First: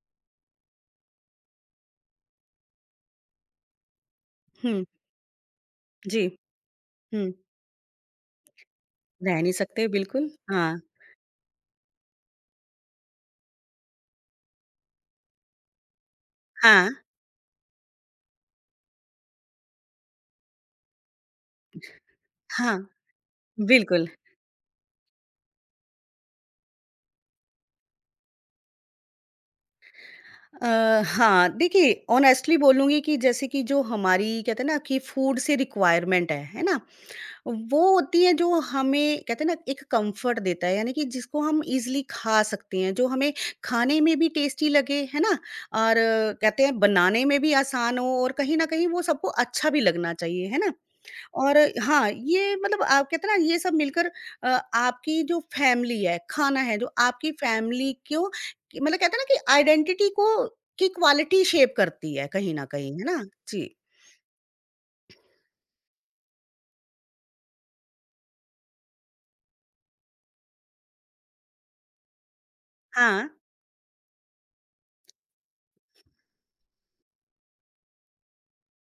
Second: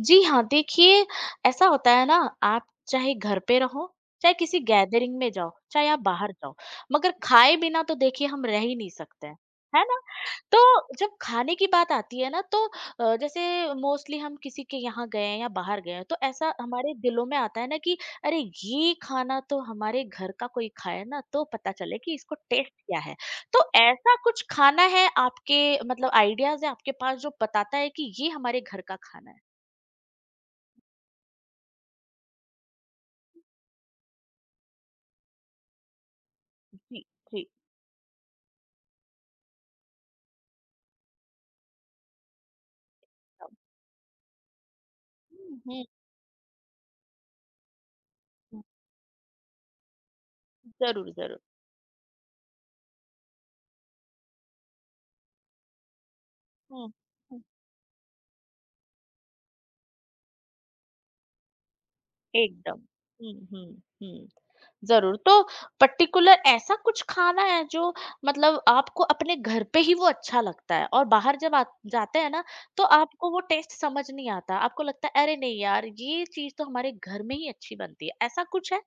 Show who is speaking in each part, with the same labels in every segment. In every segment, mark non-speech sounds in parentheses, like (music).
Speaker 1: जी हाँ, देखिए ऐसा होता है ना आप चाहे घर पे रहो, चाहे किसी
Speaker 2: हुँ,
Speaker 1: गैदरिंग में जाओ, चाहे आप
Speaker 2: जी,
Speaker 1: बाहर जाओ, मगर
Speaker 2: हुँ,
Speaker 1: खाए बिना तो देखिए हम रह ही नहीं सकते हैं,
Speaker 2: रह नहीं
Speaker 1: है
Speaker 2: सकते
Speaker 1: ना?
Speaker 2: बिल्कुल।
Speaker 1: तो
Speaker 2: हाँ,
Speaker 1: जब खाने की बात आती है ना तो जैसे मोस्टली हम किसी के यहाँ गए हैं या बाहर गए हैं तो ऐसा
Speaker 2: हाँ,
Speaker 1: हमारे दिलों में आता है ना कि अरे ये खाना तो हमारे घर का कोई खाए ना तो पता चले कि इसको टेस्ट
Speaker 2: हाँ,
Speaker 1: क्या है। तो
Speaker 2: बिल्कुल।
Speaker 1: ऐसा कुछ खाना है आपके मतलब आइडियाज़ हैं आपके पास जो बताता है कि ये हमारे घर का खाना है?
Speaker 2: अ, हाँ, देखिए ऑनेस्टली बोलूँगी कि जैसे कि जो हमारी कहते हैं ना कि फूड से रिक्वायरमेंट है ना?
Speaker 1: जी, जी।
Speaker 2: वो होती है जो हमें कहते हैं ना एक कंफर्ट देता है यानी कि जिसको हम ईज़िली खा सकते हैं, जो हमें खाने में भी टेस्टी लगे, है ना?
Speaker 1: हुँ, हुँ,
Speaker 2: और कहते हैं बनाने में भी आसान हो और कहीं
Speaker 1: हुँ।
Speaker 2: न कहीं वो सबको अच्छा भी लगना चाहिए, है ना?
Speaker 1: ज़रूर, ज़रूर।
Speaker 2: और हाँ, ये मतलब आप कहते हैं ना ये सब मिलकर अ, आपकी जो फैमिली है, खाना है
Speaker 1: हुँ,
Speaker 2: जो आपकी
Speaker 1: हुँ।
Speaker 2: फैमिली क्यों कि मतलब कहते हैं ना कि आइडेंटिटी को की क्वालिटी शेप करती है कहीं न
Speaker 1: एकदम।
Speaker 2: कहीं, है ना?
Speaker 1: हुँ,
Speaker 2: जी।
Speaker 1: हुँ, हुँ। ज़रूर, तो पर्टिकुलर ऐसा कुछ खाना है जो मतलब आपको अपने घर पे ही वो अच्छा लगता है और बाहर जब आप जाते हैं ना, तो
Speaker 2: हाँ।
Speaker 1: आपको वो टेस्ट समझ नहीं आता, आपको लगता है अरे नहीं यार, ये चीज़ तो हमारे घर में ही अच्छी बनती है, ऐसा कुछ है?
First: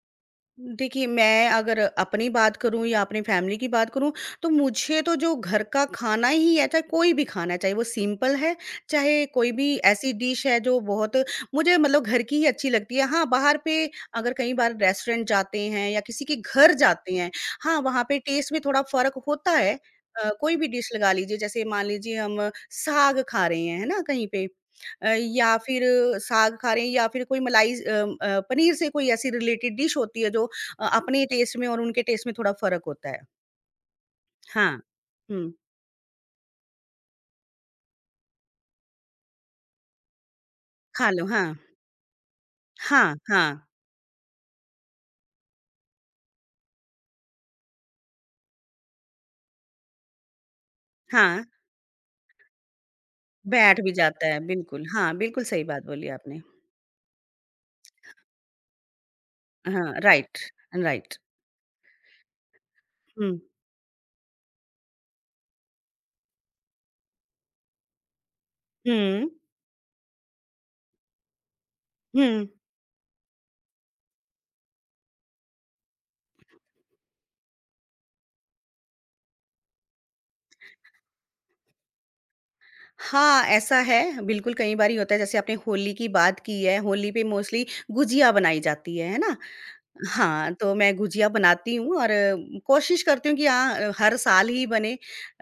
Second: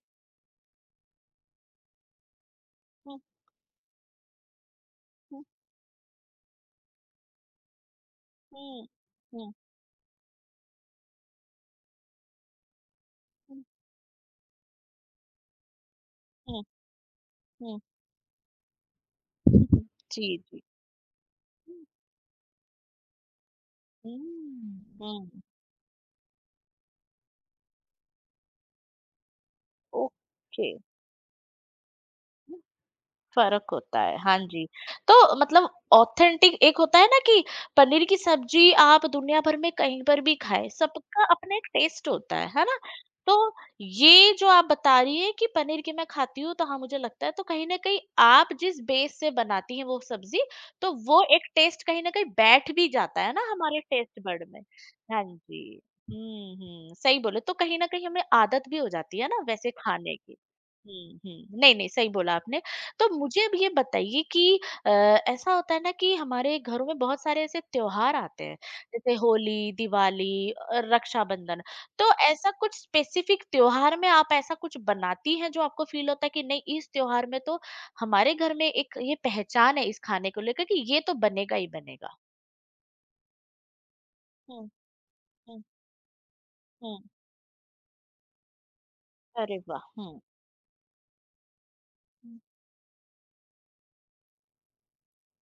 Speaker 2: देखिए, मैं अगर अपनी बात करूँ या
Speaker 1: हुँ,
Speaker 2: अपनी फैमिली की बात करूँ, तो मुझे तो जो
Speaker 1: हुँ,
Speaker 2: घर का खाना ही है, चाहे कोई भी खाना है, चाहे वो सिंपल है,
Speaker 1: हुँ,
Speaker 2: चाहे कोई
Speaker 1: हुँ,
Speaker 2: भी ऐसी डिश है जो बहुत मुझे मतलब घर की ही अच्छी लगती है। हाँ, बाहर
Speaker 1: हुँ,
Speaker 2: पे अगर कई बार रेस्टोरेंट जाते हैं या किसी के
Speaker 1: हुँ,
Speaker 2: घर जाते हैं, हाँ,
Speaker 1: हुँ।
Speaker 2: वहाँ पे टेस्ट में थोड़ा फ़र्क होता है।
Speaker 1: (laughs) जी,
Speaker 2: कोई
Speaker 1: जी।
Speaker 2: भी डिश लगा लीजिए, जैसे
Speaker 1: हुँ,
Speaker 2: मान लीजिए हम साग खा रहे हैं, है ना, कहीं पे
Speaker 1: हुँ,
Speaker 2: या फिर साग खा रहे हैं या फिर कोई मलाई पनीर से कोई ऐसी रिलेटेड डिश होती है जो
Speaker 1: ओके।
Speaker 2: अपने टेस्ट में और उनके टेस्ट में थोड़ा फ़र्क होता है।
Speaker 1: फ़र्क होता है, हाँ जी।
Speaker 2: हाँ।
Speaker 1: तो
Speaker 2: हुँ,
Speaker 1: मतलब ऑथेंटिक एक होता है ना कि पनीर की सब्ज़ी आप दुनिया भर में कहीं पर भी खाएँ,
Speaker 2: खा
Speaker 1: सबका
Speaker 2: लो, हाँ।
Speaker 1: अपना एक टेस्ट होता है ना?
Speaker 2: हाँ,
Speaker 1: तो
Speaker 2: हाँ,
Speaker 1: ये जो आप बता रही हैं कि पनीर की मैं खाती हूँ, तो हाँ, मुझे लगता है तो कहीं न कहीं आप जिस बेस से बनाती हैं वो सब्ज़ी, तो वो
Speaker 2: हाँ,
Speaker 1: एक टेस्ट कहीं न कहीं बैठ भी जाता है ना
Speaker 2: बैठ
Speaker 1: हमारे
Speaker 2: भी
Speaker 1: टेस्ट
Speaker 2: जाता है,
Speaker 1: बड में।
Speaker 2: बिल्कुल। हाँ,
Speaker 1: हाँ
Speaker 2: बिल्कुल सही
Speaker 1: जी।
Speaker 2: बात बोली आपने।
Speaker 1: हुँ, हुँ, सही बोले तो कहीं न कहीं हमें आदत भी हो जाती है ना वैसे
Speaker 2: हाँ,
Speaker 1: खाने की।
Speaker 2: Right, right.
Speaker 1: हुँ, हुँ। नहीं, नहीं, सही बोला आपने। तो
Speaker 2: हुँ,
Speaker 1: मुझे अब ये बताइए कि ऐसा होता है ना कि हमारे घरों में बहुत सारे ऐसे त्योहार आते हैं जैसे
Speaker 2: हुँ,
Speaker 1: होली दिवाली रक्षाबंधन तो
Speaker 2: हुँ।
Speaker 1: ऐसा कुछ स्पेसिफिक त्योहार में आप ऐसा कुछ बनाती हैं जो आपको फील होता है कि नहीं इस त्योहार में तो हमारे घर में एक ये पहचान है इस खाने को लेकर कि ये तो बनेगा ही बनेगा
Speaker 2: हाँ, ऐसा है, बिल्कुल
Speaker 1: हम्म
Speaker 2: कई बारी होता है, जैसे आपने
Speaker 1: हम्म
Speaker 2: होली की बात की है,
Speaker 1: हम्म
Speaker 2: होली पे मोस्टली गुजिया बनाई जाती है ना?
Speaker 1: अरे वाह हम्म
Speaker 2: हाँ, तो मैं गुजिया बनाती हूँ और
Speaker 1: हम्म,
Speaker 2: कोशिश करती हूँ कि हाँ, हर साल ही बने।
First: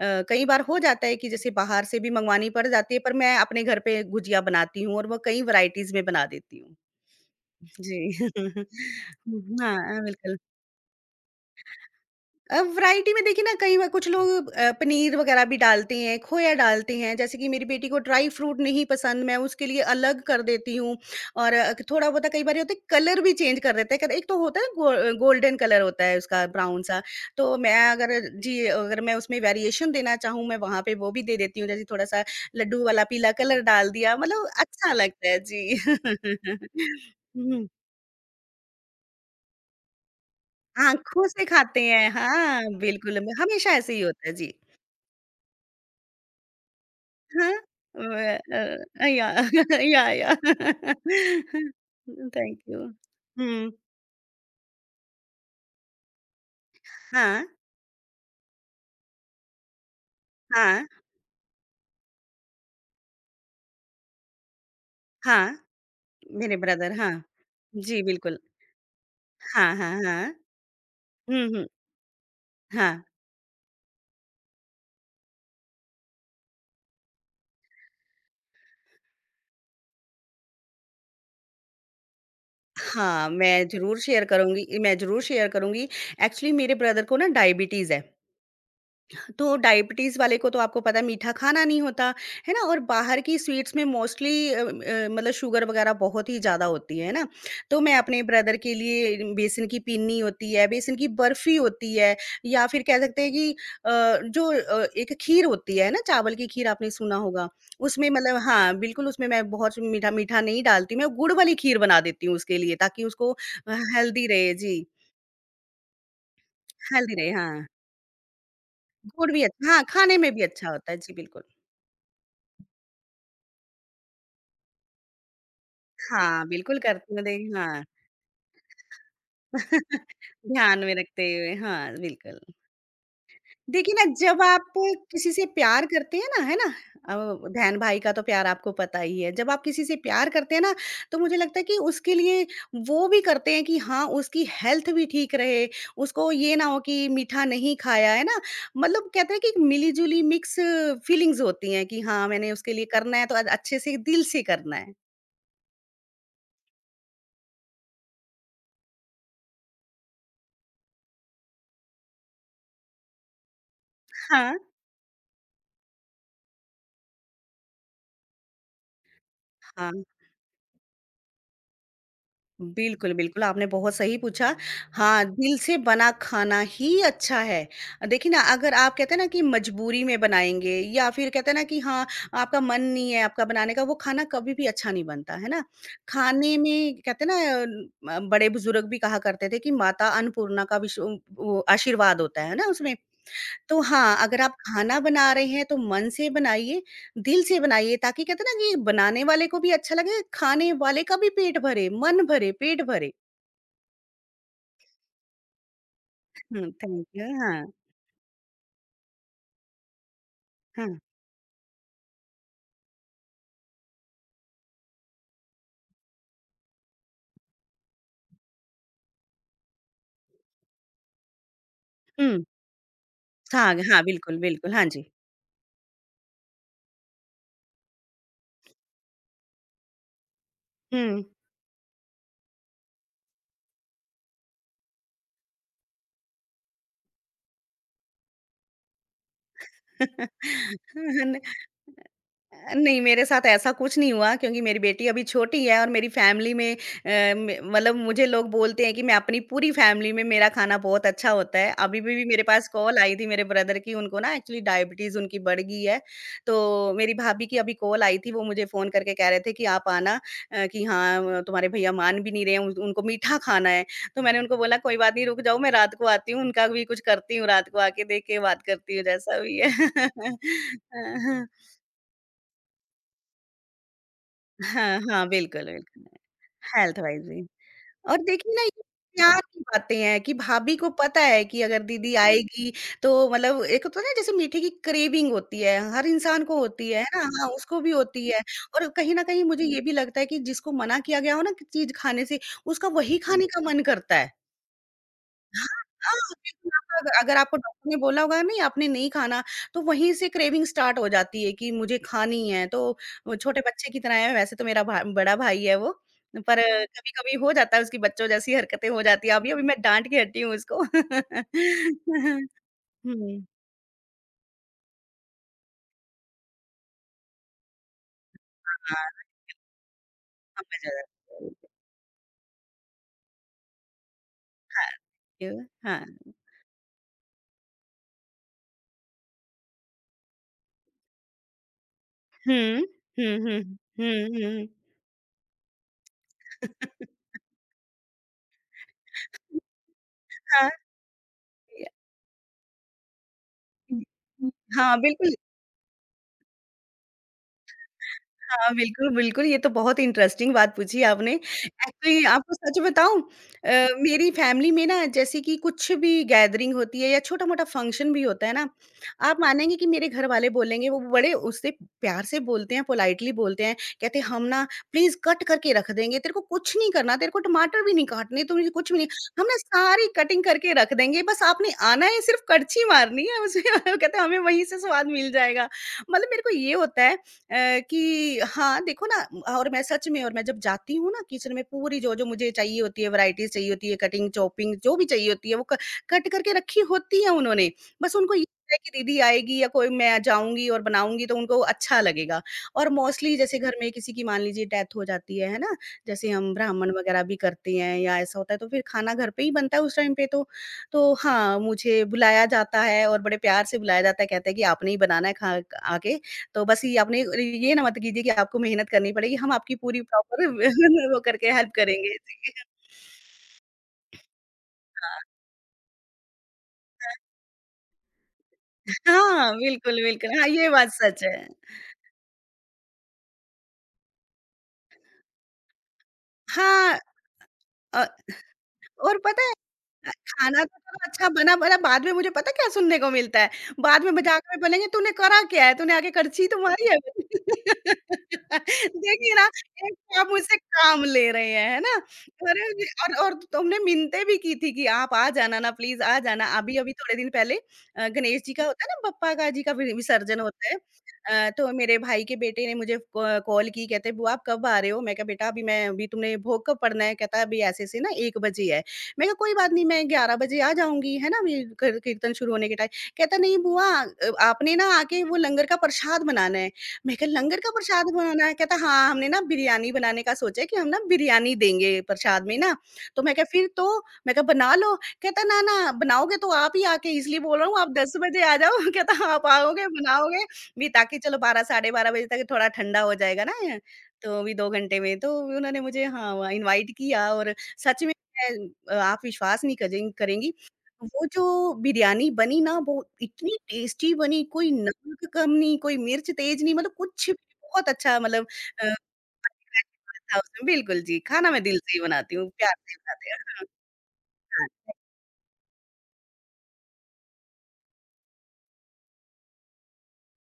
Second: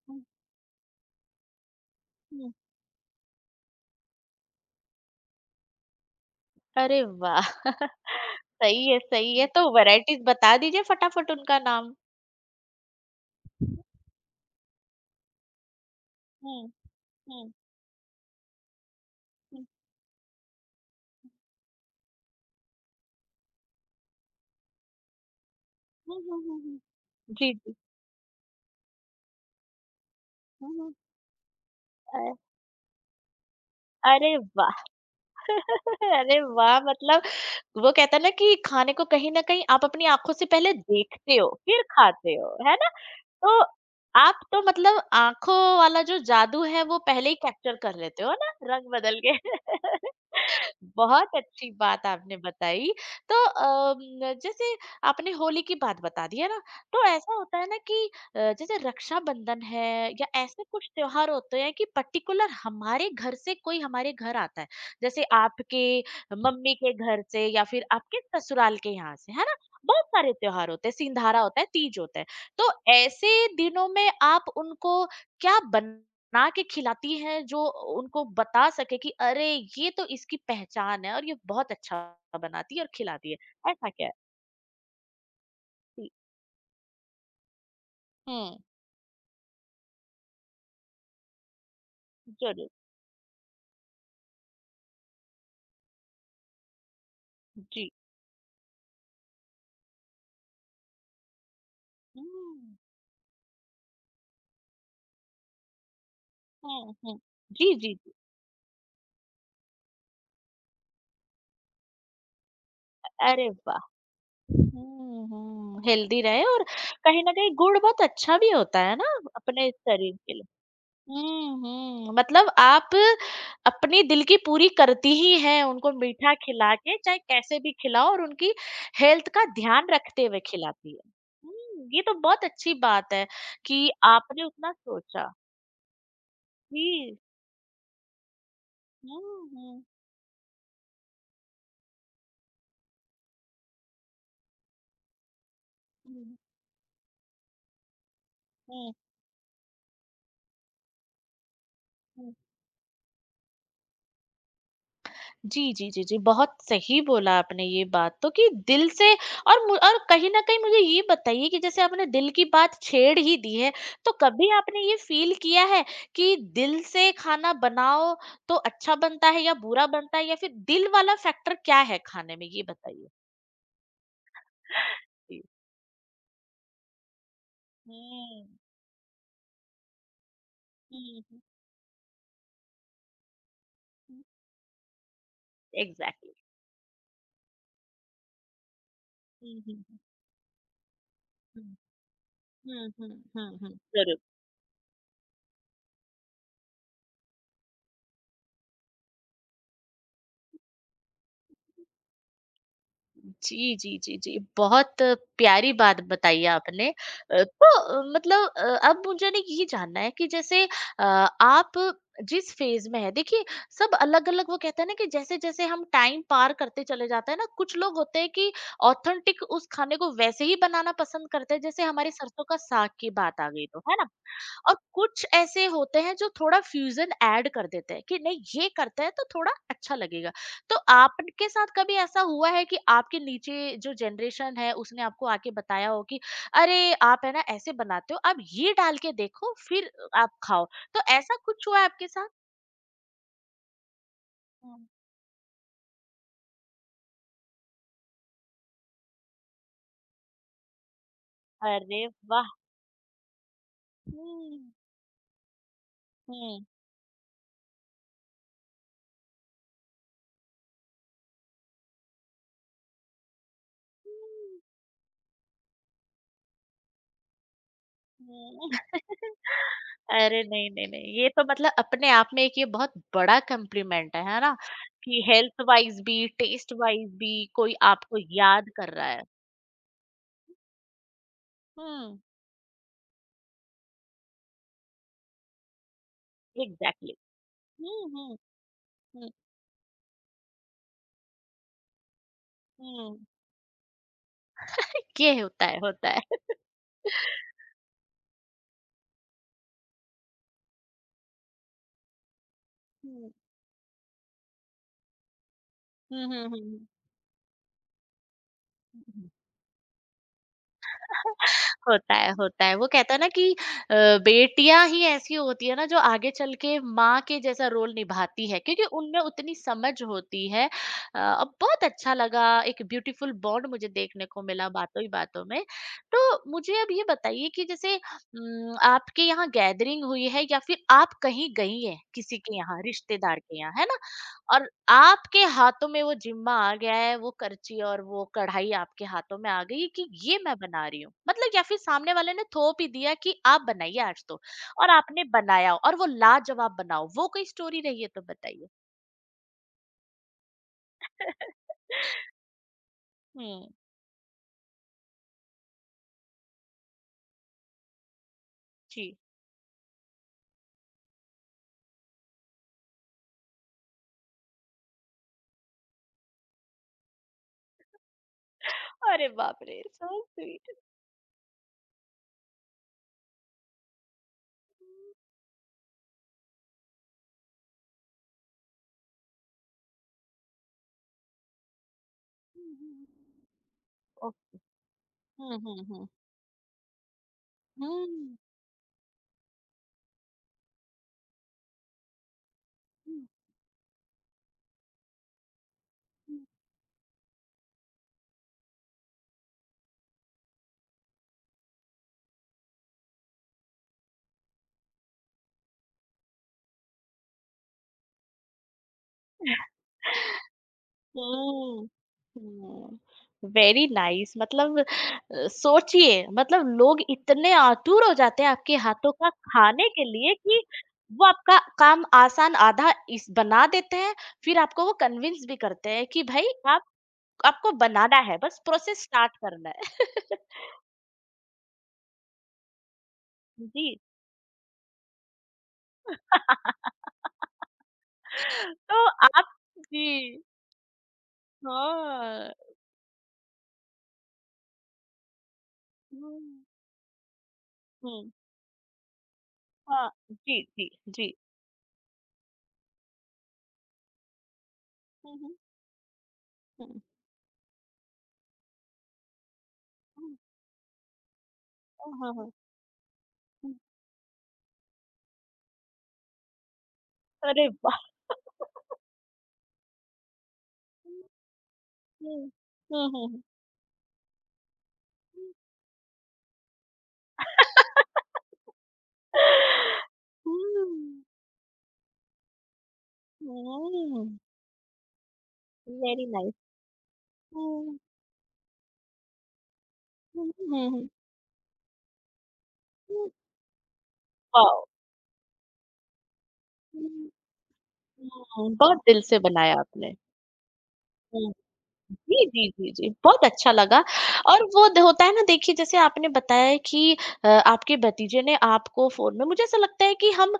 Speaker 1: हम्म,
Speaker 2: कई बार हो जाता है कि जैसे बाहर से भी मँगवानी
Speaker 1: हम्म।
Speaker 2: पड़ जाती है, पर मैं अपने घर पे गुजिया बनाती हूँ और वो कई वैराइटीज़ में बना देती हूँ।
Speaker 1: अरे वाह (laughs)
Speaker 2: जी। (laughs)
Speaker 1: सही
Speaker 2: हुँ,
Speaker 1: है तो
Speaker 2: हाँ,
Speaker 1: वैरायटीज
Speaker 2: बिल्कुल।
Speaker 1: बता दीजिए फटाफट उनका नाम
Speaker 2: वैरायटी में देखिए ना कई
Speaker 1: हम्म
Speaker 2: बार कुछ लोग पनीर वगैरह भी डालते हैं, खोया डालते हैं। जैसे कि
Speaker 1: हम्म
Speaker 2: मेरी बेटी को ड्राई फ्रूट नहीं पसंद, मैं
Speaker 1: हुँ,
Speaker 2: उसके लिए अलग कर देती हूँ और थोड़ा बहुत कई बार ये होता है कलर भी चेंज कर देते हैं। कद एक तो होता है गोल्डन कलर होता है
Speaker 1: हुँ, हुँ,
Speaker 2: उसका
Speaker 1: हुँ, हुँ।
Speaker 2: ब्राउन सा,
Speaker 1: जी,
Speaker 2: तो मैं
Speaker 1: जी।
Speaker 2: अगर जी, अगर मैं उसमें वेरिएशन देना चाहूँ, मैं
Speaker 1: हुँ,
Speaker 2: वहाँ पे
Speaker 1: हुँ।
Speaker 2: वो भी दे देती हूँ। जैसे थोड़ा-सा
Speaker 1: अ,
Speaker 2: लड्डू वाला पीला कलर डाल दिया,
Speaker 1: अरे
Speaker 2: मतलब
Speaker 1: वाह!
Speaker 2: अच्छा लगता है। जी।
Speaker 1: (laughs) अरे वाह!
Speaker 2: (laughs)
Speaker 1: मतलब
Speaker 2: हुँ,
Speaker 1: वो कहता है ना कि खाने को कहीं न कहीं आप अपनी आँखों से पहले
Speaker 2: आँखों
Speaker 1: देखते
Speaker 2: से
Speaker 1: हो,
Speaker 2: खाते
Speaker 1: फिर
Speaker 2: हैं।
Speaker 1: खाते हो,
Speaker 2: हाँ,
Speaker 1: है ना?
Speaker 2: बिल्कुल,
Speaker 1: तो
Speaker 2: हमेशा ऐसे ही होता है।
Speaker 1: आप
Speaker 2: जी।
Speaker 1: तो मतलब आँखों वाला जो जादू है वो पहले ही
Speaker 2: Huh?
Speaker 1: कैप्चर कर लेते हो
Speaker 2: Well,
Speaker 1: ना, रंग बदल के।
Speaker 2: yeah. Yeah, yeah. (laughs)
Speaker 1: (laughs) बहुत अच्छी बात
Speaker 2: (laughs)
Speaker 1: आपने
Speaker 2: थैंक यू।
Speaker 1: बताई। तो
Speaker 2: हुँ।
Speaker 1: जैसे आपने होली की बात बता दी, है ना? तो ऐसा
Speaker 2: हाँ,
Speaker 1: होता है ना कि जैसे रक्षाबंधन है या ऐसे
Speaker 2: हाँ,
Speaker 1: कुछ त्योहार होते हैं कि पर्टिकुलर हमारे घर से कोई हमारे घर आता है। जैसे
Speaker 2: हाँ।
Speaker 1: आपके
Speaker 2: मेरे
Speaker 1: मम्मी
Speaker 2: ब्रदर,
Speaker 1: के
Speaker 2: हाँ।
Speaker 1: घर से या फिर
Speaker 2: जी,
Speaker 1: आपके
Speaker 2: बिल्कुल।
Speaker 1: ससुराल के यहाँ से है ना
Speaker 2: हाँ, हाँ,
Speaker 1: बहुत सारे
Speaker 2: हाँ।
Speaker 1: त्योहार होते हैं सिंधारा
Speaker 2: हुँ,
Speaker 1: होता
Speaker 2: हुँ।
Speaker 1: है तीज होता है तो
Speaker 2: हाँ।
Speaker 1: ऐसे दिनों में आप उनको क्या बना के खिलाती हैं जो उनको बता सके कि अरे ये तो इसकी पहचान है और ये बहुत अच्छा बनाती है और
Speaker 2: हाँ,
Speaker 1: खिलाती है ऐसा क्या है
Speaker 2: मैं ज़रूर शेयर करूँगी।
Speaker 1: जी
Speaker 2: एक्चुअली मेरे ब्रदर को ना डायबिटीज़ है।
Speaker 1: हम्म
Speaker 2: तो डायबिटीज़ वाले को तो आपको पता है मीठा खाना नहीं होता, है ना?
Speaker 1: जरूर
Speaker 2: और बाहर की स्वीट्स में मोस्टली मतलब शुगर वगैरह बहुत ही ज़्यादा होती है ना? तो
Speaker 1: जी
Speaker 2: मैं अपने ब्रदर के लिए बेसन की पिन्नी होती है, बेसन की बर्फ़ी होती है या
Speaker 1: हम्म,
Speaker 2: फिर कह सकते हैं कि जो एक खीर होती है ना, चावल की खीर आपने
Speaker 1: हम्म
Speaker 2: सुना
Speaker 1: हम्म
Speaker 2: होगा।
Speaker 1: जी जी
Speaker 2: उसमें
Speaker 1: जी
Speaker 2: मतलब हाँ, बिल्कुल उसमें मैं बहुत मीठा-मीठा नहीं डालती, मैं गुड़ वाली खीर बना देती हूँ उसके लिए ताकि उसको
Speaker 1: अरे वाह
Speaker 2: हेल्दी रहे जी,
Speaker 1: हेल्दी रहे और
Speaker 2: हेल्दी
Speaker 1: कहीं
Speaker 2: रहे
Speaker 1: ना कहीं
Speaker 2: हाँ।
Speaker 1: गुड़ बहुत अच्छा भी होता है ना
Speaker 2: गुड़ भी
Speaker 1: अपने
Speaker 2: अच्छा हाँ,
Speaker 1: शरीर
Speaker 2: खाने में
Speaker 1: के
Speaker 2: भी
Speaker 1: लिए
Speaker 2: अच्छा होता है। जी, बिल्कुल।
Speaker 1: हुँ, हुँ। मतलब आप अपने दिल की पूरी करती ही हैं, उनको मीठा
Speaker 2: हाँ,
Speaker 1: खिला
Speaker 2: बिल्कुल
Speaker 1: के,
Speaker 2: करती
Speaker 1: चाहे
Speaker 2: हूँ देखिए
Speaker 1: कैसे भी
Speaker 2: हाँ।
Speaker 1: खिलाओ और उनकी हेल्थ का ध्यान रखते
Speaker 2: (laughs)
Speaker 1: हुए
Speaker 2: ध्यान
Speaker 1: खिलाती
Speaker 2: में
Speaker 1: हैं।
Speaker 2: रखते हुए,
Speaker 1: हुँ,
Speaker 2: हाँ,
Speaker 1: ये तो
Speaker 2: बिल्कुल।
Speaker 1: बहुत अच्छी बात है कि
Speaker 2: देखिए ना जब
Speaker 1: आपने
Speaker 2: आप
Speaker 1: उतना सोचा।
Speaker 2: किसी से प्यार करते हैं ना, है ना?
Speaker 1: जी।
Speaker 2: अब बहन भाई का तो प्यार आपको पता ही है।
Speaker 1: हुँ,
Speaker 2: जब आप
Speaker 1: हुँ।
Speaker 2: किसी से प्यार करते हैं ना, तो मुझे लगता है कि उसके लिए वो भी करते हैं कि हाँ, उसकी हेल्थ भी ठीक रहे,
Speaker 1: हुँ,
Speaker 2: उसको ये ना हो कि मीठा नहीं खाया, है ना?
Speaker 1: हुँ,
Speaker 2: मतलब कहते हैं कि मिली-जुली मिक्स फीलिंग्स होती हैं कि हाँ,
Speaker 1: हुँ।
Speaker 2: मैंने उसके लिए करना है तो अच्छे से दिल से करना है।
Speaker 1: जी, जी, जी, जी, बहुत सही बोला आपने ये बात तो कि दिल से और कहीं न कहीं मुझे ये बताइए कि जैसे आपने दिल की बात छेड़ ही दी है, तो कभी
Speaker 2: हाँ,
Speaker 1: आपने ये फ़ील किया है कि दिल से खाना बनाओ तो अच्छा बनता है या बुरा
Speaker 2: हाँ।
Speaker 1: बनता है या फिर दिल वाला फैक्टर क्या है खाने में? ये बताइए?
Speaker 2: बिल्कुल, बिल्कुल, आपने बहुत सही पूछा। हाँ,
Speaker 1: जी।
Speaker 2: दिल से बना खाना ही अच्छा है। देखिए ना,
Speaker 1: हुँ।
Speaker 2: अगर आप कहते हैं ना कि मजबूरी में बनाएँगे या
Speaker 1: हुँ,
Speaker 2: फिर
Speaker 1: हुँ,
Speaker 2: कहते हैं ना कि हाँ, आपका मन नहीं है आपका बनाने का, वो
Speaker 1: हुँ।
Speaker 2: खाना कभी भी अच्छा नहीं बनता, है ना?
Speaker 1: एग्ज़ैक्टली।
Speaker 2: खाने में कहते हैं ना बड़े बुजुर्ग भी कहा करते थे
Speaker 1: हुँ,
Speaker 2: कि
Speaker 1: हुँ, हुँ।
Speaker 2: माता अन्नपूर्णा का विश वो आशीर्वाद होता है ना
Speaker 1: हुँ,
Speaker 2: उसमें।
Speaker 1: हुँ, हुँ, हुँ, हुँ।
Speaker 2: तो
Speaker 1: ज़रूर।
Speaker 2: हाँ, अगर आप खाना बना रहे हैं तो मन से बनाइए, दिल से बनाइए ताकि कहते हैं ना कि बनाने वाले को भी अच्छा लगे, खाने वाले का भी पेट भरे, मन भरे, पेट भरे।
Speaker 1: जी, जी, जी, जी। बहुत प्यारी बात बताई
Speaker 2: हुँ,
Speaker 1: आपने।
Speaker 2: Thank you. हाँ,
Speaker 1: तो मतलब अब मुझे ना ये जानना है कि जैसे
Speaker 2: हाँ।
Speaker 1: अ, आप जिस फ़ेज़ में हैं देखिए सब अलग-अलग वो कहते हैं ना कि जैसे-जैसे हम टाइम पार करते चले जाते हैं ना, कुछ लोग होते हैं कि ऑथेंटिक उस खाने को वैसे ही बनाना पसंद करते हैं जैसे हमारे
Speaker 2: हुँ,
Speaker 1: सरसों का साग की बात आ गई तो,
Speaker 2: साग
Speaker 1: है
Speaker 2: हाँ,
Speaker 1: ना?
Speaker 2: बिल्कुल, बिल्कुल।
Speaker 1: और
Speaker 2: हाँ जी।
Speaker 1: कुछ ऐसे होते हैं जो थोड़ा फ्यूजन ऐड कर देते हैं कि नहीं ये करते हैं तो थोड़ा अच्छा लगेगा तो
Speaker 2: हुँ।
Speaker 1: आपके साथ कभी ऐसा हुआ है कि आपके नीचे जो जनरेशन है उसने आपको आके बताया हो कि अरे आप है ना ऐसे बनाते हो आप ये डाल के देखो फिर आप खाओ तो ऐसा
Speaker 2: (laughs)
Speaker 1: कुछ हुआ है आपके साथ
Speaker 2: नहीं, मेरे साथ ऐसा कुछ नहीं हुआ क्योंकि मेरी
Speaker 1: हम्म,
Speaker 2: बेटी अभी छोटी है और मेरी फैमिली में अ, म मतलब मुझे लोग बोलते हैं कि मैं अपनी पूरी फैमिली में मेरा खाना बहुत अच्छा होता है। अभी
Speaker 1: अरे
Speaker 2: भी मेरे
Speaker 1: वाह
Speaker 2: पास कॉल आई थी मेरे ब्रदर की उनको ना एक्चुअली
Speaker 1: हम्म
Speaker 2: डायबिटीज़ उनकी बढ़ गई है। तो
Speaker 1: हम्म
Speaker 2: मेरी भाभी की अभी कॉल आई थी, वो मुझे फ़ोन करके कह रहे थे कि आप आना कि हाँ तुम्हारे भैया मान भी नहीं रहे हैं, उन उनको मीठा खाना है। तो मैंने उनको
Speaker 1: हम्म,
Speaker 2: बोला कोई बात नहीं रुक जाओ मैं रात को आती हूँ, उनका भी कुछ करती हूँ रात को आके देख के बात
Speaker 1: हम्म,
Speaker 2: करती हूँ जैसा भी
Speaker 1: अरे नहीं, नहीं, नहीं, ये तो
Speaker 2: है। (laughs)
Speaker 1: मतलब अपने आप में एक ये बहुत बड़ा कॉम्प्लीमेंट है ना?
Speaker 2: हाँ,
Speaker 1: कि
Speaker 2: हाँ,
Speaker 1: हेल्थ
Speaker 2: बिल्कुल,
Speaker 1: वाइज़
Speaker 2: बिल्कुल।
Speaker 1: भी, टेस्ट वाइज़
Speaker 2: हेल्थ-वाइज़ भी।
Speaker 1: भी कोई
Speaker 2: और
Speaker 1: आपको
Speaker 2: देखिए ना
Speaker 1: याद
Speaker 2: ये
Speaker 1: कर रहा है।
Speaker 2: प्यार की बातें हैं कि भाभी को पता है कि अगर दीदी
Speaker 1: हुँ,
Speaker 2: आएगी तो मतलब एक होता है ना जैसे मीठे की क्रेविंग होती है, हर इंसान को होती है
Speaker 1: एग्ज़ैक्टली
Speaker 2: ना? हाँ, उसको भी
Speaker 1: हुँ,
Speaker 2: होती
Speaker 1: हुँ,
Speaker 2: है और कहीं न
Speaker 1: हुँ,
Speaker 2: कहीं मुझे ये भी लगता है कि जिसको मना किया गया हो ना चीज़ खाने से, उसका
Speaker 1: हुँ।
Speaker 2: वही खाने का मन करता है।
Speaker 1: (laughs) ये होता है,
Speaker 2: हाँ,
Speaker 1: होता
Speaker 2: हाँ,
Speaker 1: है।
Speaker 2: बिल्कुल आपका अग अगर
Speaker 1: (laughs)
Speaker 2: आपको डॉक्टर ने बोला होगा नहीं आपने नहीं खाना, तो वहीं से क्रेविंग स्टार्ट हो जाती है कि मुझे खानी है, तो
Speaker 1: हुँ,
Speaker 2: वो छोटे बच्चे की तरह है वैसे तो मेरा भा बड़ा भाई है वो,
Speaker 1: हुँ, हुँ,
Speaker 2: पर
Speaker 1: हुँ,
Speaker 2: कभी-कभी हो जाता है उसकी बच्चों जैसी हरकतें हो
Speaker 1: हुँ,
Speaker 2: जाती
Speaker 1: हुँ।
Speaker 2: है, अभी-अभी मैं डाँट के हटी हूँ उसको। (laughs)
Speaker 1: होता है, होता है। वो कहता है ना
Speaker 2: हुँ।
Speaker 1: कि अ, बेटियाँ ही ऐसी होती है ना जो आगे चल के माँ के जैसा रोल निभाती है क्योंकि उनमें
Speaker 2: हाँ,
Speaker 1: उतनी समझ होती है।
Speaker 2: मज़ा
Speaker 1: अ, अब बहुत अच्छा लगा एक ब्यूटीफुल बॉन्ड मुझे देखने को मिला बातों ही बातों
Speaker 2: क्यों?
Speaker 1: में।
Speaker 2: हाँ।
Speaker 1: तो मुझे अब ये बताइए कि जैसे आपके यहाँ गैदरिंग हुई है या फिर आप कहीं गई हैं किसी
Speaker 2: हुँ।
Speaker 1: के यहाँ
Speaker 2: हुँ,
Speaker 1: रिश्तेदार
Speaker 2: हुँ,
Speaker 1: के यहाँ, है ना?
Speaker 2: हुँ, हुँ।
Speaker 1: और आपके हाथों में वो जिम्मा आ गया है
Speaker 2: (laughs)
Speaker 1: वो करची और वो कढ़ाई आपके हाथों में आ गई है कि ये मैं
Speaker 2: हाँ,
Speaker 1: बना रही हूँ मतलब या फिर
Speaker 2: या
Speaker 1: सामने वाले ने थोप ही दिया कि आप बनाइए
Speaker 2: हुँ,
Speaker 1: आज तो
Speaker 2: हुँ।
Speaker 1: और
Speaker 2: हाँ,
Speaker 1: आपने
Speaker 2: बिल्कुल
Speaker 1: बनाया और वो लाजवाब बनाओ वो कोई स्टोरी रही है तो बताइए
Speaker 2: हाँ, बिल्कुल, बिल्कुल, ये तो बहुत इंटरेस्टिंग बात पूछी आपने।
Speaker 1: (laughs)
Speaker 2: एक्चुअली आपको सच बताऊँ
Speaker 1: हम्म
Speaker 2: मेरी फैमिली में ना जैसे कि कुछ भी गैदरिंग होती है या छोटा-मोटा फंक्शन भी होता है ना,
Speaker 1: जी
Speaker 2: आप मानेंगे कि मेरे घर वाले बोलेंगे वो बड़े उससे प्यार से बोलते हैं, पोलाइटली बोलते हैं, कहते हैं, "हम ना प्लीज़ कट करके रख देंगे, तेरे को कुछ नहीं करना, तेरे को टमाटर भी नहीं काटने, तुम्हें कुछ भी नहीं,
Speaker 1: अरे
Speaker 2: हम ना
Speaker 1: बाप रे
Speaker 2: सारी
Speaker 1: सो
Speaker 2: कटिंग करके
Speaker 1: स्वीट
Speaker 2: रख देंगे, बस आपने आना है, सिर्फ़ कड़छी मारनी है उसमें" (laughs) कहते हैं, "हमें वहीं से स्वाद मिल जाएगा।" मतलब मेरे को ये होता है अ, कि हाँ, देखो ना और मैं सच में और मैं जब जाती हूँ ना किचन में पूरी जो-जो मुझे
Speaker 1: हम्म,
Speaker 2: चाहिए होती
Speaker 1: हम्म,
Speaker 2: है, वैराइटीज़ चाहिए होती है, कटिंग, चॉपिंग जो भी चाहिए होती
Speaker 1: हम्म,
Speaker 2: है, वो क
Speaker 1: हम्म, हम्म,
Speaker 2: कट करके रखी होती है उन्होंने। बस उनको
Speaker 1: हम्म,
Speaker 2: ये है कि दीदी आएगी या कोई मैं जाऊँगी और बनाऊँगी तो उनको अच्छा लगेगा। और
Speaker 1: हम्म,
Speaker 2: मोस्टली जैसे घर में किसी की मान लीजिए डेथ हो जाती है ना? जैसे
Speaker 1: हम्म,
Speaker 2: हम ब्राह्मण वगैरह भी करते हैं या ऐसा होता है तो फिर खाना घर पे ही बनता है उस टाइम पे तो। तो हाँ, मुझे बुलाया जाता है और बड़े प्यार से बुलाया जाता है, कहते हैं कि आपने ही बनाना है खा आके तो बस ये आपने ये ना मत कीजिए कि आपको मेहनत करनी पड़ेगी, हम
Speaker 1: हम्म,
Speaker 2: आपकी पूरी प्रॉपर (laughs) वो करके हेल्प
Speaker 1: हुँ।
Speaker 2: करेंगे। जी।
Speaker 1: हुँ, वेरी नाइस मतलब अ,
Speaker 2: हाँ,
Speaker 1: सोचिए मतलब लोग इतने आतुर हो जाते हैं आपके हाथों
Speaker 2: हाँ,
Speaker 1: का
Speaker 2: हाँ,
Speaker 1: खाने
Speaker 2: बिल्कुल,
Speaker 1: के लिए
Speaker 2: बिल्कुल। हाँ,
Speaker 1: कि
Speaker 2: ये बात सच
Speaker 1: वो
Speaker 2: है।
Speaker 1: आपका काम आसान आधा इस बना देते हैं, फिर आपको वो कन्विंस भी करते हैं कि भई आप
Speaker 2: हाँ
Speaker 1: आपको
Speaker 2: अ,
Speaker 1: बनाना है, बस प्रोसेस
Speaker 2: और
Speaker 1: स्टार्ट
Speaker 2: पता है
Speaker 1: करना है। (laughs)
Speaker 2: खाना तो चलो अच्छा बना-बना बाद में मुझे पता है क्या सुनने को मिलता है?
Speaker 1: जी।
Speaker 2: बाद में (laughs) मज़ाक में बोलेंगे तूने करा क्या है? तूने आगे करछी तो मारी
Speaker 1: (laughs)
Speaker 2: है?
Speaker 1: तो
Speaker 2: (laughs) देखिए ना,
Speaker 1: आप
Speaker 2: एक
Speaker 1: जी,
Speaker 2: तो आप मुझसे काम ले रहे हैं, है ना?
Speaker 1: हाँ।
Speaker 2: अरे ये और तुमने मिन्नतें भी की थी कि आप आ जाना ना प्लीज़ आ जाना।
Speaker 1: हुँ,
Speaker 2: अभी-अभी थोड़े दिन पहले
Speaker 1: हुँ,
Speaker 2: गणेश जी का होता है ना बप्पा का जी का वि
Speaker 1: हाँ।
Speaker 2: विसर्जन
Speaker 1: जी,
Speaker 2: होता है।
Speaker 1: जी, जी।
Speaker 2: तो मेरे भाई के बेटे ने मुझे क कॉल की कहते बुआ आप कब आ रहे हो? मैं कहा
Speaker 1: हुँ,
Speaker 2: बेटा
Speaker 1: हुँ,
Speaker 2: अभी मैं अभी तुमने भोग कब
Speaker 1: हुँ,
Speaker 2: पड़ना है? कहता है अभी ऐसे-ऐसे ना 1 बजे है। मैंने कहा कोई बात नहीं मैं 11
Speaker 1: हुँ।
Speaker 2: बजे आ जाऊँगी, है ना? ये कर
Speaker 1: हाँ,
Speaker 2: कीर्तन
Speaker 1: हाँ, हाँ।
Speaker 2: शुरू होने के टाइम कहता नहीं
Speaker 1: हुँ,
Speaker 2: बुआ आपने ना आके वो लंगर का प्रसाद बनाना है। मैं कहा लंगर
Speaker 1: अरे
Speaker 2: का
Speaker 1: वाह!
Speaker 2: प्रसाद बनाना है? कहता हाँ, हमने ना बिरयानी बनाने का सोचा है कि हम ना
Speaker 1: హ్మ్.
Speaker 2: बिरयानी देंगे प्रसाद में ना। तो
Speaker 1: హుహుహు.
Speaker 2: मैं कहा फिर तो? मैं कहा बना लो। कहता
Speaker 1: హ్మ్.
Speaker 2: ना, ना बनाओगे तो आप ही आके इसलिए बोल रहा हूँ आप 10 बजे आ जाओ। (laughs) कहता आप आओगे बनाओगे भी
Speaker 1: హ్మ్.
Speaker 2: ताकि चलो 12 साढ़े 12 बजे तक थोड़ा ठंडा हो जाएगा ना ये, तो भी 2 घंटे में। तो उन्होंने मुझे
Speaker 1: वेरी
Speaker 2: हाँ, व
Speaker 1: नाइस.
Speaker 2: इनवाइट किया और
Speaker 1: हुँ,
Speaker 2: सच में आप विश्वास नहीं
Speaker 1: हुँ,
Speaker 2: करेंगी,
Speaker 1: हुँ, हुँ.
Speaker 2: वो जो बिरयानी बनी ना वो इतनी टेस्टी बनी, कोई
Speaker 1: वाओ!
Speaker 2: नमक कम नहीं, कोई मिर्च तेज़ नहीं मतलब कुछ
Speaker 1: हुँ,
Speaker 2: भी बहुत अच्छा मतलब
Speaker 1: हुँ.
Speaker 2: अ,
Speaker 1: बहुत दिल से बनाया आपने.
Speaker 2: था उसमें बिल्कुल जी, खाना
Speaker 1: हुँ.
Speaker 2: मैं दिल से ही बनाती
Speaker 1: जी,
Speaker 2: हूँ,
Speaker 1: जी,
Speaker 2: प्यार
Speaker 1: जी,
Speaker 2: से
Speaker 1: जी.
Speaker 2: बनाते हैं।
Speaker 1: बहुत अच्छा लगा और
Speaker 2: हाँ।
Speaker 1: वो द होता है ना देखिए जैसे आपने बताया है कि आपके भतीजे ने आपको फ़ोन में मुझे ऐसा लगता है कि हम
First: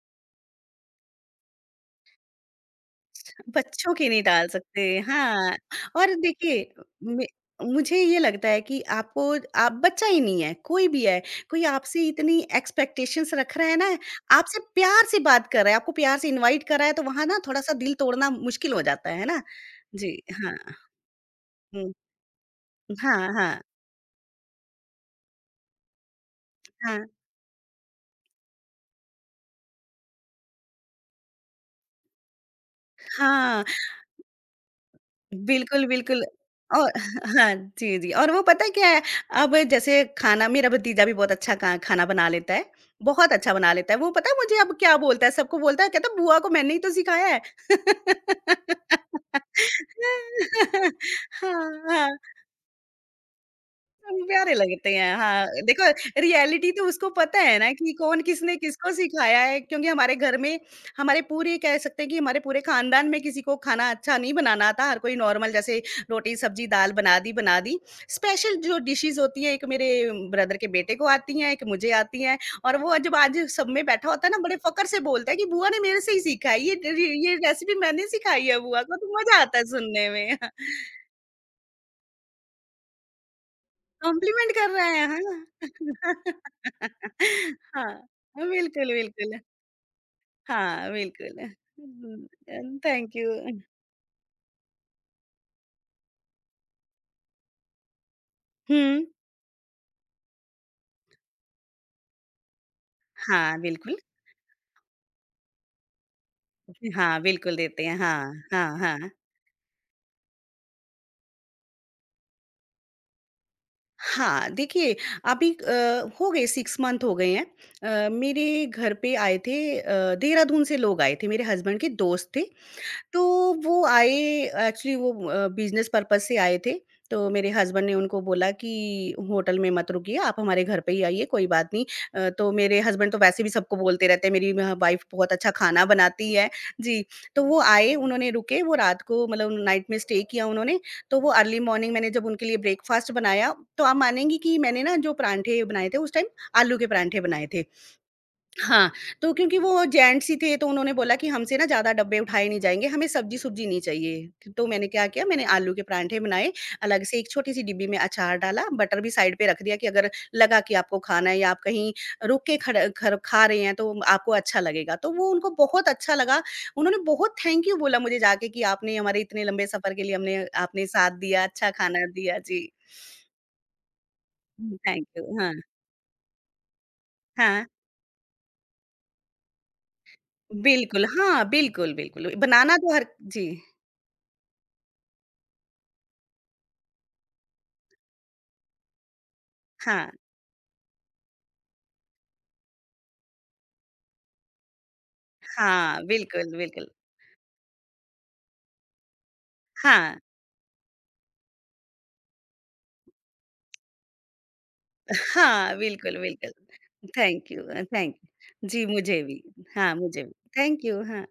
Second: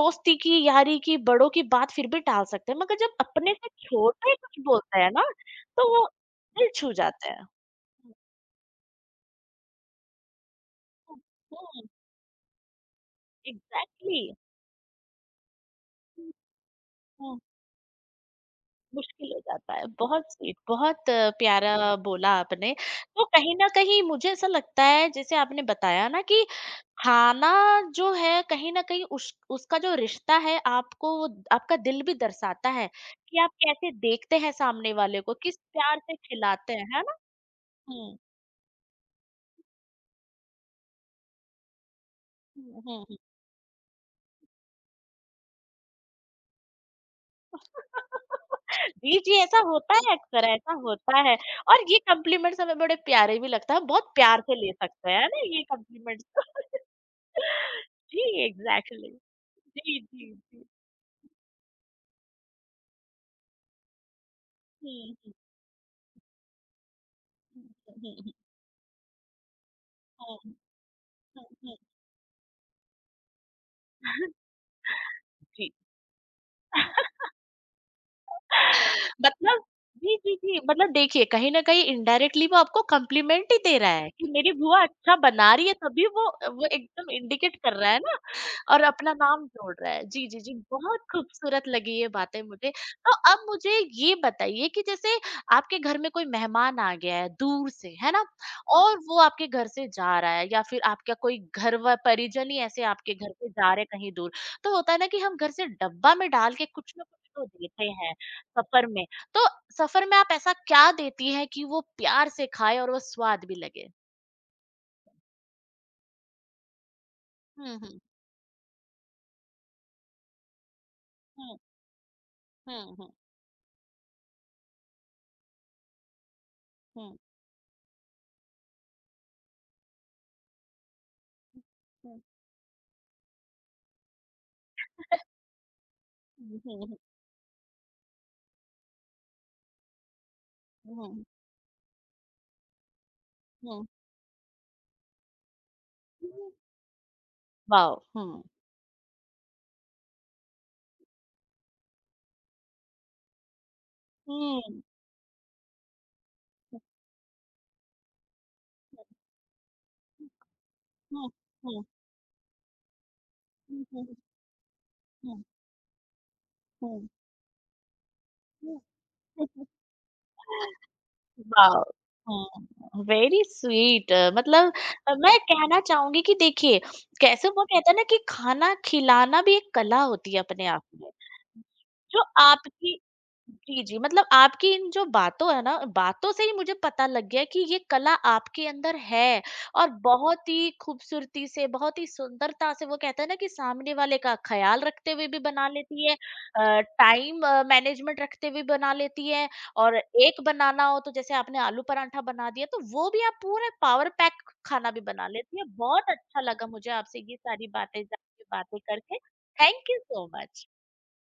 Speaker 1: दोस्ती की, यारी की, बड़ों की बात फिर भी टाल सकते हैं मगर जब अपने से
Speaker 2: बच्चों के नहीं
Speaker 1: छोटे
Speaker 2: डाल
Speaker 1: कुछ
Speaker 2: सकते,
Speaker 1: बोलते हैं ना,
Speaker 2: हाँ।
Speaker 1: तो वो
Speaker 2: और
Speaker 1: दिल
Speaker 2: देखिए
Speaker 1: छू
Speaker 2: मे
Speaker 1: जाते हैं.
Speaker 2: मुझे ये लगता है कि आपको आप बच्चा ही नहीं है, कोई भी है,
Speaker 1: हुँ,
Speaker 2: कोई
Speaker 1: हुँ,
Speaker 2: आपसे इतनी एक्सपेक्टेशंस रख रहा है ना,
Speaker 1: एग्ज़ैक्टली
Speaker 2: आपसे प्यार से बात कर रहा है, आपको प्यार से इनवाइट कर रहा है, तो वहाँ ना
Speaker 1: हुँ,
Speaker 2: थोड़ा-सा दिल तोड़ना मुश्किल हो जाता है
Speaker 1: मुश्किल हो
Speaker 2: ना?
Speaker 1: जाता है।
Speaker 2: जी,
Speaker 1: बहुत
Speaker 2: हाँ।
Speaker 1: स्वीट, बहुत प्यारा
Speaker 2: हुँ,
Speaker 1: बोला आपने। तो
Speaker 2: हाँ,
Speaker 1: कहीं
Speaker 2: हाँ,
Speaker 1: न कहीं मुझे ऐसा लगता है जैसे आपने बताया ना कि
Speaker 2: हाँ,
Speaker 1: खाना जो है कहीं न कहीं उस उसका जो रिश्ता है आपको वो- आपका दिल भी दर्शाता है कि आप
Speaker 2: हाँ।
Speaker 1: कैसे देखते हैं सामने वाले को, किस
Speaker 2: बिल्कुल,
Speaker 1: प्यार से
Speaker 2: बिल्कुल।
Speaker 1: खिलाते हैं,
Speaker 2: और
Speaker 1: है ना?
Speaker 2: (laughs) हाँ, जी, जी
Speaker 1: हुँ,
Speaker 2: और वो पता है क्या है, अब जैसे खाना मेरा भतीजा भी बहुत अच्छा खा खाना बना लेता है,
Speaker 1: हुँ, हुँ।
Speaker 2: बहुत अच्छा बना लेता है। वो पता है मुझे अब क्या बोलता है, सबको बोलता है, कहता है, "बुआ को मैंने ही तो सिखाया है।"
Speaker 1: जी, जी, ऐसा होता है अक्सर, ऐसा
Speaker 2: (laughs)
Speaker 1: होता है
Speaker 2: हाँ,
Speaker 1: और ये
Speaker 2: हाँ,
Speaker 1: कॉम्प्लीमेंट्स हमें बड़े प्यारे भी लगता है, बहुत
Speaker 2: हम
Speaker 1: प्यार
Speaker 2: प्यारे
Speaker 1: से ले
Speaker 2: लगते
Speaker 1: सकते
Speaker 2: हैं,
Speaker 1: हैं, है ना?
Speaker 2: हाँ।
Speaker 1: ये
Speaker 2: देखो
Speaker 1: कॉम्प्लीमेंट्स।
Speaker 2: रियलिटी तो उसको पता है ना
Speaker 1: (laughs)
Speaker 2: कि कौन
Speaker 1: जी,
Speaker 2: किसने किसको
Speaker 1: एग्ज़ैक्टली।
Speaker 2: सिखाया है क्योंकि
Speaker 1: जी,
Speaker 2: हमारे
Speaker 1: जी,
Speaker 2: घर में
Speaker 1: जी।
Speaker 2: हमारे पूरे कह सकते हैं कि हमारे पूरे खानदान में किसी को खाना अच्छा नहीं बनाना आता। हर
Speaker 1: हुँ,
Speaker 2: कोई
Speaker 1: हुँ,
Speaker 2: नॉर्मल जैसे रोटी, सब्जी, दाल बना दी, बना दी।
Speaker 1: हुँ, हुँ,
Speaker 2: स्पेशल जो डिशेज़ होती हैं, एक मेरे
Speaker 1: हुँ, हुँ,
Speaker 2: ब्रदर के बेटे को आती
Speaker 1: हुँ,
Speaker 2: हैं, एक
Speaker 1: हुँ, हुँ।
Speaker 2: मुझे आती हैं और वो जब आज सब में बैठा होता है ना बड़े फ़ख्र से बोलता है कि बुआ
Speaker 1: जी।
Speaker 2: ने मेरे से ही सीखा है
Speaker 1: (laughs)
Speaker 2: ये रेसिपी मैंने सिखाई है बुआ को, तो मज़ा आता है
Speaker 1: मतलब
Speaker 2: सुनने
Speaker 1: जी, जी,
Speaker 2: में।
Speaker 1: जी, मतलब देखिए कहीं न कहीं इनडायरेक्टली वो आपको कॉम्प्लीमेंट ही दे रहा है कि
Speaker 2: कॉम्प्लीमेंट
Speaker 1: मेरी
Speaker 2: कर
Speaker 1: बुआ
Speaker 2: रहा है,
Speaker 1: अच्छा बना
Speaker 2: हाँ।
Speaker 1: रही है तभी वो एकदम इंडिकेट
Speaker 2: (laughs)
Speaker 1: कर रहा
Speaker 2: हाँ,
Speaker 1: है ना और
Speaker 2: बिल्कुल,
Speaker 1: अपना
Speaker 2: बिल्कुल।
Speaker 1: नाम जोड़ रहा है। जी, जी, जी,
Speaker 2: हाँ,
Speaker 1: बहुत
Speaker 2: बिल्कुल।
Speaker 1: खूबसूरत लगी ये
Speaker 2: हुँ,
Speaker 1: बातें मुझे। तो
Speaker 2: थैंक यू।
Speaker 1: अब मुझे ये बताइए कि जैसे आपके घर में कोई मेहमान आ गया है दूर से, है ना? और
Speaker 2: हुँ,
Speaker 1: वो आपके घर से जा रहा है या फिर आपका कोई घर व परिजन ही ऐसे आपके घर से
Speaker 2: हाँ,
Speaker 1: जा रहे
Speaker 2: बिल्कुल।
Speaker 1: हैं कहीं दूर। तो होता है ना कि हम घर से डब्बा में डाल के कुछ ना
Speaker 2: हाँ,
Speaker 1: कुछ तो
Speaker 2: बिल्कुल देते
Speaker 1: देते
Speaker 2: हैं।
Speaker 1: हैं।
Speaker 2: हाँ, हाँ,
Speaker 1: सफर में।
Speaker 2: हाँ।
Speaker 1: तो सफर में आप ऐसा क्या देती हैं कि वो प्यार से खाएँ और वो स्वाद भी लगे?
Speaker 2: हाँ, देखिए अभी हो गए 6 मंथ हो गए हैं।
Speaker 1: हुँ, हुँ।
Speaker 2: मेरे घर पे आए थे देहरादून से लोग आए थे, मेरे
Speaker 1: हुँ,
Speaker 2: हस्बैंड के दोस्त थे।
Speaker 1: हुँ, हुँ,
Speaker 2: तो वो आए एक्चुअली वो बिज़नेस पर्पज़ से आए थे।
Speaker 1: हुँ,
Speaker 2: तो मेरे हस्बैंड ने उनको बोला कि होटल में मत रुकिए, आप हमारे घर पे ही आइए, कोई बात नहीं।
Speaker 1: हुँ,
Speaker 2: तो मेरे हस्बैंड तो वैसे भी सबको बोलते रहते हैं, मेरी म वाइफ़ बहुत अच्छा खाना बनाती है।
Speaker 1: हुँ, हुँ,
Speaker 2: जी, तो वो आए, उन्होंने रुके, वो रात को मतलब नाइट में स्टे किया उन्होंने। तो
Speaker 1: हुँ,
Speaker 2: वो अर्ली मॉर्निंग मैंने जब उनके लिए ब्रेकफ़ास्ट बनाया, तो
Speaker 1: हुँ,
Speaker 2: आप मानेंगी कि मैंने ना जो परांठे बनाए थे उस टाइम,
Speaker 1: हुँ।
Speaker 2: आलू के परांठे बनाए थे।
Speaker 1: वाओ! हुँ।
Speaker 2: हाँ, तो क्योंकि वो जेंट्स ही थे तो उन्होंने बोला कि हमसे ना ज़्यादा डब्बे उठाए नहीं जाएँगे, हमें सब्ज़ी-सुब्ज़ी नहीं चाहिए।
Speaker 1: हुँ,
Speaker 2: तो
Speaker 1: हुँ,
Speaker 2: मैंने क्या किया मैंने आलू के पराठे बनाए,
Speaker 1: हुँ,
Speaker 2: अलग से एक छोटी-सी डिब्बी में अचार डाला, बटर भी साइड पे रख दिया कि अगर लगा कि आपको खाना है या आप
Speaker 1: हुँ,
Speaker 2: कहीं रुक के खड़ खर खा रहे हैं
Speaker 1: हुँ,
Speaker 2: तो
Speaker 1: हुँ,
Speaker 2: आपको अच्छा लगेगा। तो वो
Speaker 1: हुँ,
Speaker 2: उनको बहुत अच्छा लगा, उन्होंने
Speaker 1: हुँ,
Speaker 2: बहुत थैंक यू बोला मुझे जाके कि आपने हमारे इतने
Speaker 1: हुँ।
Speaker 2: लंबे सफ़र के लिए हमने आपने साथ दिया, अच्छा
Speaker 1: वाओ!
Speaker 2: खाना दिया। जी,
Speaker 1: हुँ, वेरी स्वीट मतलब
Speaker 2: थैंक यू।
Speaker 1: मैं
Speaker 2: हाँ,
Speaker 1: कहना चाहूँगी कि देखिए, कैसे वो
Speaker 2: हाँ।
Speaker 1: कहते हैं ना कि खाना खिलाना भी एक कला होती है अपने आप
Speaker 2: बिल्कुल,
Speaker 1: में।
Speaker 2: हाँ, बिल्कुल,
Speaker 1: जो
Speaker 2: बिल्कुल। बनाना तो
Speaker 1: आपकी
Speaker 2: हर जी,
Speaker 1: जी, जी, मतलब आपकी इन जो बातों है ना, बातों से ही मुझे पता लग गया कि ये कला आपके अंदर है और
Speaker 2: हाँ।
Speaker 1: बहुत ही खूबसूरती से, बहुत ही सुंदरता से वो कहते हैं ना कि सामने वाले का ख़्याल रखते हुए भी बना
Speaker 2: हाँ,
Speaker 1: लेती है
Speaker 2: बिल्कुल, बिल्कुल।
Speaker 1: टाइम मैनेजमेंट रखते हुए बना लेती है और
Speaker 2: हाँ,
Speaker 1: एक बनाना हो तो जैसे आपने आलू पराठा बना दिया तो वो भी आप पूरे पावर पैक खाना भी बना लेती है।
Speaker 2: हाँ,
Speaker 1: बहुत
Speaker 2: बिल्कुल,
Speaker 1: अच्छा लगा
Speaker 2: बिल्कुल।
Speaker 1: मुझे आपसे ये
Speaker 2: थैंक यू
Speaker 1: सारी बातें
Speaker 2: थैंक
Speaker 1: जान के,
Speaker 2: यू।
Speaker 1: बातें
Speaker 2: जी,
Speaker 1: करके।
Speaker 2: मुझे भी।
Speaker 1: थैंक
Speaker 2: हाँ,
Speaker 1: यू
Speaker 2: मुझे
Speaker 1: सो
Speaker 2: भी।
Speaker 1: मच।
Speaker 2: थैंक यू, हाँ।